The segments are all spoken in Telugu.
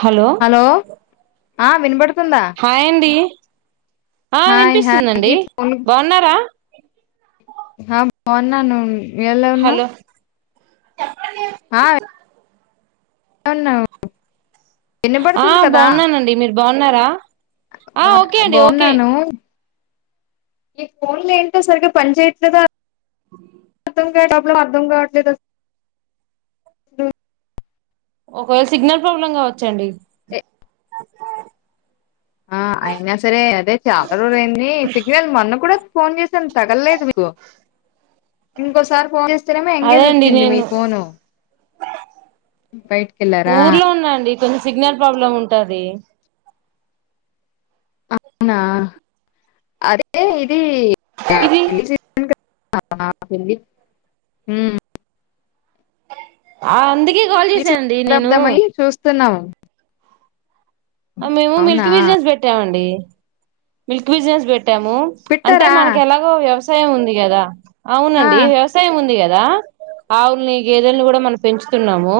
హలో ఆ వినబడు హాయ్ అండి ఆ హాయ్ హాయ్ ఈ వినిపిస్తుందండి ఫోన్ బాగున్నారా ఆ బాగున్నాను ఎలా ఉన్నావు హలో ఆ అవునవును ఆ బాగున్నానండి మీరు బాగున్నారా ఆ ఓకే అండి ఓకే ఇ ఫోన్లు ఏంటో సరిగా పంచేయ్యాట్లేదో ఆ తుంకేం ప్రాబ్లేమొ అర్ధంగాట్లే అసలు ఒకవేళ సిగ్నల్ ప్రాబ్లం కావచ్చండి ఎ ఆ అయినా సరే అదే చాలా రోరయింది సిగ్నల్ మొన్న కూడా ఫోన్ చేసాను తగలేదు మీకు ఇంకోసారి ఫోన్ చే జేస్తే ఏమో అదే ఎంగేజ్ అండి వచ్చింది మీ నేను ఫోను బయటికి వెళ్ళారా కొన్ని సిగ్నల్ ప్రాబ్లం ఉంటది అవునా అదే ఇది [unintelligible] ఉమ్ ఆ అందుకే కాల్ చే సాండి నేను స్తున్నాము మేము మిల్క్ బిజినెస్ పెట్టామండి మిల్క్ బిజినెస్ బెట్ టాము అంటే పెట్టారా మనకి ఎలాగో వ్యవస్ పేమ్ ఉంది కదా ఆ అవునండి వ్యవసాయం ఉంది కదా దా ఆవుల్ని గేదెని కూడా మనం పెంచుతున్నాము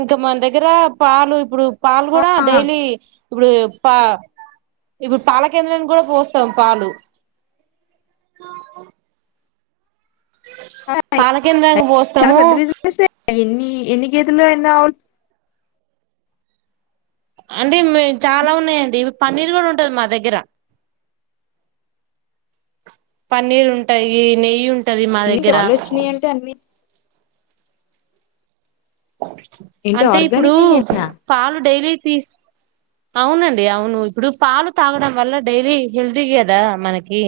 ఇంకా మన దగ్గర పాలు ఇప్పుడు పాల్ ఆ కూడా డైలీ ఇప్పుడు పా ఇప్పుడు పాల కేేంద్రాన్ని కూడా పోస్తాం పాలు ఆ పాలకేంద్రాంగా చాలా పోస్తాము పెద్ద బిజినెస్ ఎన్ని ఎన్ని గేదెలు ఎన్ని అవుల్ అంటే చాలా ఉన్నాయండి ఇ పన్నీర్ కూడా ఉంటది మా దగ్గర పన్నీర్ ఉంటాయి నెయ్యి ఉంటా అన్నీ ఆలోచినయ అంటే అన్నీ ఏంటి అంటే ఇప్పుడు ఆర్గానిక్ అయ్యేనా పాలు డైలీ తీస్ అవునండి అవును ఇప్పుడు పాలు తాగడం వల్ల డైలీ హెల్తీ కదా మనకి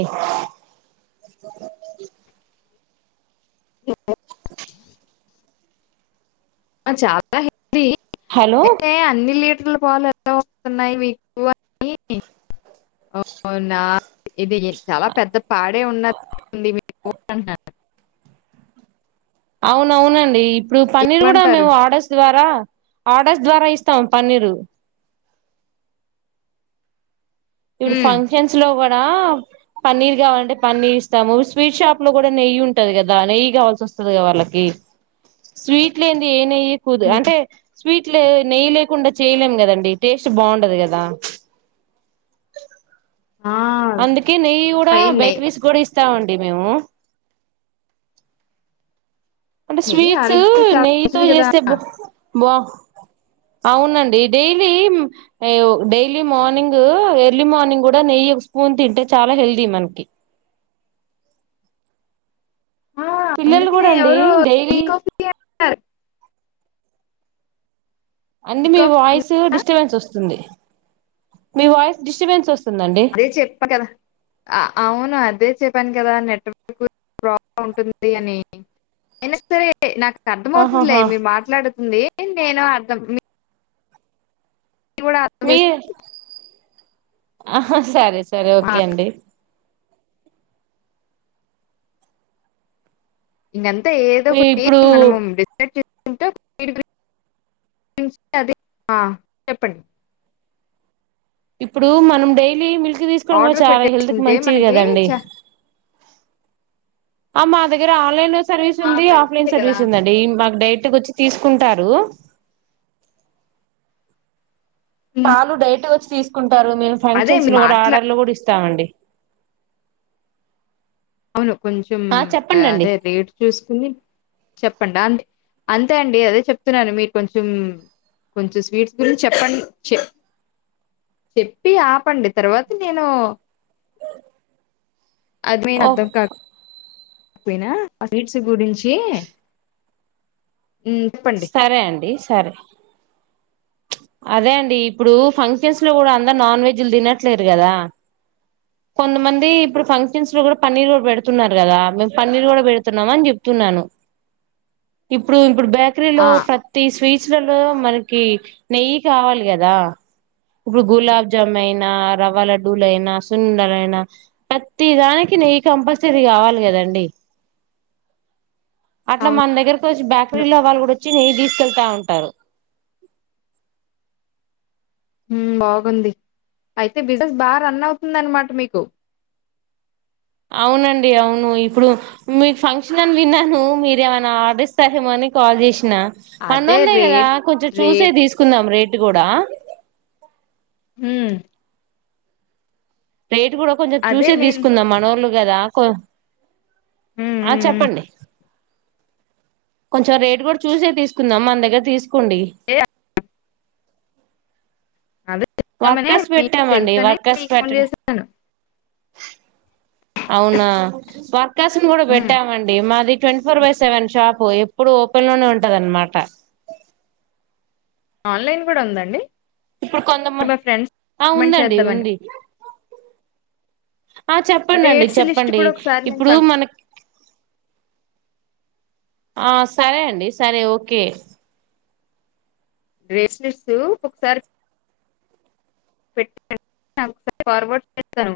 ఓ చాలా అది హలో అ అన్ని లీర్ పాలు ఎలా వస్తున్నాయి మీకు అని అవునా ఇది చాలా పెద్ద పాడే ఉన్నట్టుంది మీకు [unintelligible] అవునవునండి ఇప్పుడు పన్నీర్ కూడా ఏమంటారు మేము ఆర్డర్స్ ద్వారా ఆర్డర్స్ ద్వారా ఇస్తాం పన్నీరు ఇప్పుడు హ్మ్ ఫంక్షన్స్ లో కూడా పన్నీర్ కావాలంటే పన్నీర్ ఇస్తాము. స్వీట్ షాపులో కూడ నెయ్యి ఉంటది కదా నెయ్యి కావలసివస్తది కదా వాళ్లకి స్వీట్ లేనిదే ఏం నెయ్యి ఎక్కువ హ్మ్ అంటే స్వీట్లు నెయ్యి లేకుండా చేయలేం కదండి టేస్ట్ బాగుండదు కదా ఆ అందుకే నేయ్యి కూడా పై నెయ్యి బేకరీస్కి కూడా ఇస్త ఇస్తామండి మేము అంటే నెయ్యి స్వీట్స్ ఆరోగ్యానికి చాలా నెయ్యితో మంచిది కదా చేస్తే బ బా అవునండి daily daily morning early morning కూడా నెయ్యి ఒక స్పూన్ తింటే చాలా హెల్దీ మనకి ఆ పిల్లలు అందుకనే కూడా అండి ఎవరో ఘీ డైలీ కాఫీ అంటారు ఘీ అండి మీ కాఫీ వాయిస్ డిస్టర్బెన్స్ వస్తుంది మీ వాయిస్ డిస్టబెన్స్ వస్తు అదే చెప్ప కదా అవును అదే చెప్ప చెప్పాను కదా నెట్వర్క్ ప్రాబ్లం ఉంటుంది అని అయినా సరే నాకు అర్థమ అవుతుందిలే ఆహాహా మీ మాట్లాడు [unintelligible] ఏయింది నేను అర్థం ఇ కూడా కూడా ఆరోగ్య [unintelligible] ఆహ సరే సరే ఓకే అండి ఇంక అం ఏదో ఒకటి ఇప్పుడు మనము డిస్కస్ చేస్ అది చెప్పండి ఇప్పుడు మనం డైలీ మిల్క్ తీసుకోవడం కూడా ఆర్డర్ చాలా హెల్త్ కి పెట్టేసుకుంటే మంచిది మనకి కదండి చ ఆ మా దగ్గర ఆన్లైన్ సర్వీస్ ఆ! ఉంది మంచిదే ఆఫ్లైన్ కదా! సర్వీస్ ఉందండి మాకు డై ఇంటికి వచ్చి తీసుకుంటారు హ్మ్. పాలు డైట్ వచ్చి తీసుకుంట నేను అదే ఫంక్షన్స్ మీరు లో కూడా మాట్లా ఆర్డర్లు కూడా ఇస్త ఇస్తామండి అవును కొంచెం ఆ చెప్పండి అండి అదే రేట్ చూసుకుని చెప్పండి అంతే అంతే అండి అదే చెప్తున్నాను మీరు కొంచెం కొంచెం స్వీట్స్ గురించి చెప్పండి చెప్ చెప్పి ఆపండి తర్వాత నేను అది మెయిన్ ఓ అర్థం కాదు అపోయినా ఆ సీట్స్ గురించీ సరే అండి సరే అదే అండి ఇప్పుడు ఫంక్షన్స్ లో కూడా అందరు నాన్ వెజ్లు తినట్లేరు కదా కొంతమంది ఇప్పుడు ఫంక్షన్స్ లో కూడా పన్నీర్ కూడా పెడుతున్నారు కదా మేము పన్నీర్ కూడా పెడుతున్నాం అని చెప్తున్నాను ఇప్పుడు ఇప్పుడు బేకరీలో ఆ ప్రతి స్వీట్స్ లలో మనకి నెయ్యి కావాలి కదా ఇప్పుడు గులాబ్జాములు అయినా రవ్వ లడ్డూలు అయినా సున్నుండలైన ప్రతిదానికి నెయ్యి కంపల్సరీ కావాలి కదండి అట్లా అవును మన దగ్గర వచ్చి బ్యాకరీ లో వాళ్ళ కూడా వచ్చి నేయ్యి తీసుకెళ్తాఉం ఉంటారు మ్... బాగుంది అయితే బిజినెస్ బాగా రన్ అవుతుంది అన్నమాట మీకు అవునండి అవును ఇప్పుడు మీకు ఫంక్షన్ అని విన్నాను మీరేమైనా ఆర్డర్ ఇస్తారేమోని కాల్ చేషిన నా అదే మనోళ్లె కదా రేట్ కొంచం చూసే రేట్ తీసుకుందాం రేట్ గూడా మ్ రేట్ కూడా కొంచెం అదే చూసే నేను తీసుకుందాం మనోళ్ళు గదా కొ మ్ ఆ మ్ మ్ చెప్పండి కొంచెం రేటు కూడా చూసే తీసుకుందాం మన దగ్గర తీసుకోండి అదే అదే చెప్దామనే వర్కర్స్ మీకు పెట్టామండి తెలుసనే వర్కర్స్ మీకు ఫోన్ పెట్టడం చేశాను అవునా పా ర్కర్స్ కూడా మ్ పెట్టామండి మాది twenty four by seven shop ఎప్పుడు ఓపెన్ లోనే ఉంటది అన్నమాట ఆన్లైన్ గూడా ఉందండి ఇప్పుడు కొంతమ మా ఫ్రెండ్స్ ఆ రికమెండ్ ఉందండి చేద్దామని ఉంది ఆ చెప్పడండి రేట్స్ లిస్ట్ చెప్పండి కూడా ఒకసారి నేను ఇప్పుడు పం మనకి ఆ సరే అండి సరే ఓకే బ్రేస్లెట్స్ ఒకసారి [unintelligible] ఫార్వర్డ్ చేసాను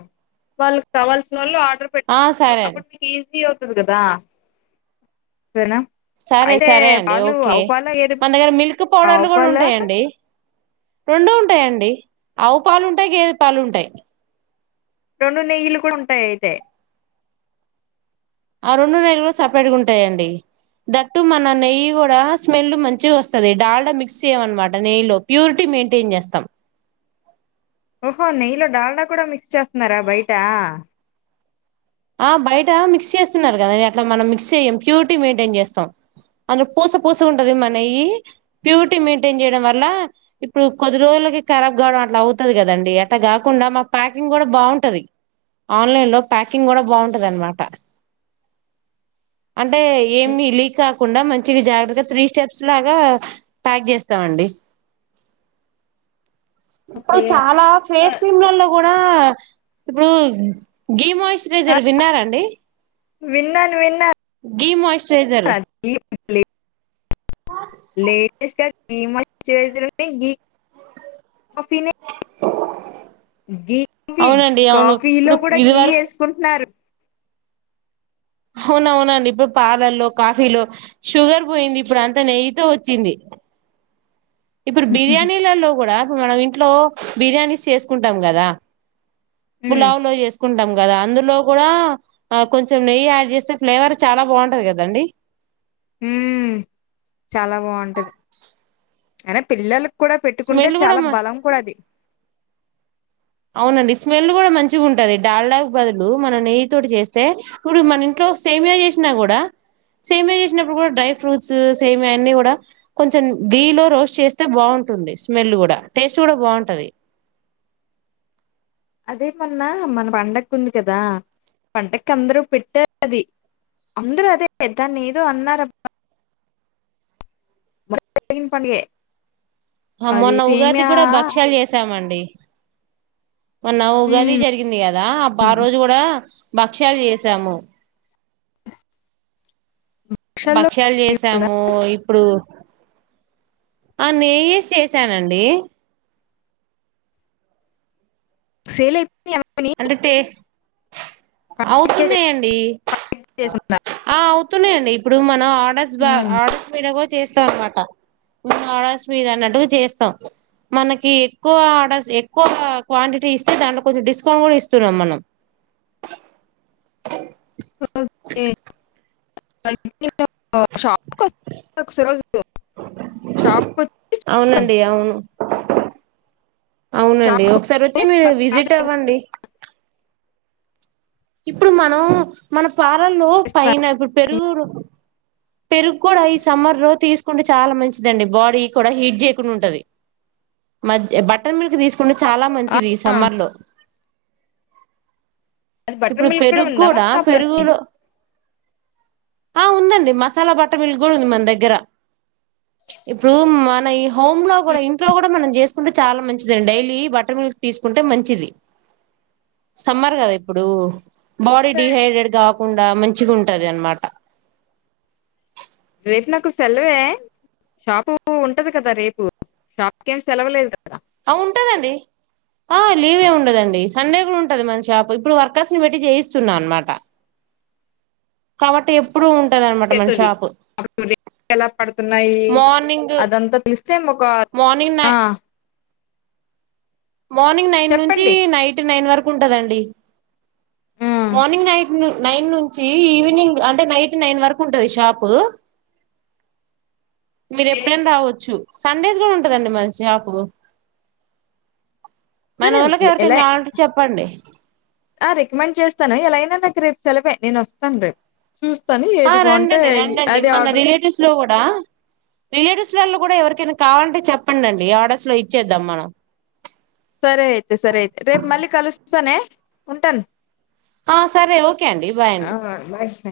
వాళ్ళకి కావాల్సిన వాళ్ళుఆర్ ఆ సరే అండి [unintelligible] అవుతుది కదా సరేనా సరే అయితే సరే అండి పాలు ఓకే ఆవు పాల గేదె మన దగ్గర మిల్క్ ఆవు పౌడర్లు కూడా పాల ఉంటాయండి రెండూ ఉంటాయండి ఆవు పాలు ఉంటాయి గేదె పాలు ఉంటాయి రెండు నెయ్యిలు కూడా ఉంటాయి అయితే ఆ రెండు నెయ్యిలు కూడా సపరేట్ గా ఉంటాయండి దట్టు మన నెయ్యి కూడా స్మెల్ మంచిగా వస్తుంది డాల్డా మిక్స్ చేయమ అనమాట నెయ్యి లో ప్యూరిటీ మెయింటైన్ చేస్తాం ఓహో నెయ్యిలో డాల్డా కూడా మిక్స్ చేస్తున్నార బయెటా ఆ బయట మిక్స్ చేస్తున్నారు కదండి అట్ల మనం మిక్స్ చేయ్యం ప్యూరిటీ మెయింటైన్ చేస్తాం అందులో పూస పూస ఉంటది మా నెయ్యి ప్యూరిటీ మెయింటైన్ చేయడం వల్ల ఇప్పుడు కొద్ది రోజులకి ఖరాబ్ కావడం అట్లా అవుతుంది కదండి అట్ట కాకుండ మా ప్యాకింగ్ కూడా బాగుంటంది ఆన్లైన్ లో ప్యాకింగ్ కింగ్ కూడా బాగుంటదనమాట అంటే ఏమి లీక్ కాకుండా మంచి చ్చింది జాగ్రత్తగ త్రీ స్టెప్స్ లాగా ప్యాక్ చేస్తామండి ఇప్పుడు ఓకే చాలా ఫేస్ ఆ క్రీమ్లలో కూడ కా ఇప్పుడు గేమ్ చరైజర్ విన్నారండి విన్నాను విన్నాను డిమాయి్చ్రైజర్ లే లేయిస్టర్ డియాయ స్చరైసర్ గి ఘీ కాఫీ అవునండి అవును కాఫీలో ఇప్పుడు కూడా ఇది ఘీ వరకు వేసుకుంటున్నారు హవు అవునవునండి ఇప్పుడు పాలల్లో కాఫీలో షుగర్ పోయింది ఇప్పుడు అంతా నెయ్యితో వచ్చింది ఇప్పుడు బిర్యానీలల్లో కూడా వాళ్ళది ఇంట్లో బిర్యానీస్ చేసుకుంటాం కదా ఉమ్ బులా మో చేస్ కుంటాం కదా అందులో కూడా కొంచెం నెయ్యి యాడ్ చేస్తే ఫ్లేవర్ చాల బాగుంటది కదండి ఉమ్ చాల బాగుంటది అయినా పిల్లలు కూడ పెట్టుకుంటే స్మెల్ కూడా చాలా మ బలం కూడా అది అవునండి స్మెల్ కూడ మంచి ఉంటంది డాల్డాగ బదులు మనం నెయ్యి తోటి చేస్తే ఇప్పుడు మన ఇంట్లో సేమియా చేసినా కూడా సేమియా చేసినప్పుడు కూడా డ్రై ఫ్రూట్స్ సేమియా అన్నిీ కూడా కొంచెం ఘీ లో రోస్ట్ చేస్తే బాగుంటుంది స్మెల్ కూడ టేస్ట్ కూడా బాగుంటది అదేమన్నా మన పండక్కా ఉంది కదా పండక్కి అందరూ పెట్టారు అది అందరూ అదే దాన్ని ఏదో అన్నారుారబ్ మొన్న జరిగిన పండగే మొన్న ఉగాది కూడ భక్ష్యాల్ చేసామండి మోన్న ఉగాది ఉమ్, జరిగింది కదా ఆ రోజు కూడా భక్ష్యాల్ చేసాము రిక్షాల్లో భక్ష్యాలు కదా చేసాము ఇప్పుడు ఆ నేయ్యిసి చేసానండి సేలె ఎమ్ అని అవుతున్నాయ్ అండి చేసుకున్నాం ఆ అవుతున్నాయ్ అండి ఇప్పుడు మనం ఆడర్స్ బ ఉమ్, ఆర్డర్స్ మీద చేస్తాం అనమాట ఆర్డర్స్ మీద అన్నట్టుగా చేస్తాం మనకి ఎక్కువ ఆర్డర్స్ ఎక్కువ క్వాంటిటీ ఇస్తే దాంట్లో కొంచ స్ ఫోన్ కూడ ఇస్తున్నాం మనం ఒకే [unintelligible] [unintelligible] [inaudible] షాప్కి వస్తే చూస్తా అవునండి అవును అవునండి షాప్కి ఒకసార్ వచ్చి వస్తే మీరు నాకు బాగా విజిట్ తెలుస్తుంది. అవ్వండి ఇప్పుడు మనం మన పారల్లో పైన ఇప్పుడు పెరుగురు పెరుగు కూడా ఈ సమ్మర్ లో తీసుకుంటే చాలా మంచిదండి బాడీ కూడా హీట్ చేయకుండా ఉంటది మధ్య బట్టన్ మిల్క్ తీసుకు ఇప్పుడు చాలా మంచిది ఈ ఆ, సమ్మర్ లో అది బటర్ ఇప్పుడు మిల్క్ పెరుగు ఉందా మన కూడా షాప్లో పెరుగులో ఆ ఉందండి మస్ మసాలా బటర్ మిల్క్ కూడా ఉంది మన దగ్గర ఇప్పుడు మన ఈ హోమ్ లో కూడా ఇంట్లో కూడా మనం చేసుకుంటే చాలా మంచిదిండి డైలీ బటర్ మిల్క్ తీసుకుంటే మంచిది సమ్మర్ కదా ఇప్పుడు బాడీ డిహైడెడ్గా కా కాకుండా మంచిగా ఉంటది అనమాట రేపు నాకు సెలవే షాపు ఓపె ఉంటది కదా రేపు షాప్కి ఏం సెలవలేదు కదా ఆ ఉంటదండి ఆ లీవ్ ఉండదండి సండే కూడా ఉంటది మన షాప్ ఇప్పుడు వర్కర్స్ ని పెట్టి చేయిస్తున్నా అనమాట కాబట్టి ఎప్పుడు ఉం తెతది అప్పుడు రే ఎలా పడుతున్నాయి మార్నింగ్ అదంతా తీస్తే ఒక మార్నింగ్ ఆ నై మార్నింగ్ నైన్ నుంచి చెప్పండి నైట్ నైన్ వరకు కుంటదండి ఉమ్ మార్నింగ్ నైట్ నైన్ నుంచి ఈవినింగ్ అంటే నైట్ నైన్ వరకు ఉంటది షాపు మీరు ఎప్పుడైనా రావచ్చు. సండేస్ కూడా ఉంటందండి మది షాప్ సరేం ఎలా చెప్పండి రికమెండ్ చేస్తాను ఎలాయినా రేపు సెలవే నేను వస్తాను రేపు చూస్తాను ఆ ఏది బాగుంటే రండండి రండండి అదే మన ఆర్డర్ రిలేటివ్స్ లో కూడా ఆ రిలేటివ్స్ వాళ్ళు కూడా ఎవరికైనా కావాలంటే చెప్పండి ఆర్డర్స్ లో ఇచ్చేద్దాం మనం సనే ఉంటాను ఆ సరే ఓకే అండి బాయ్ ఆ అండి బాయ్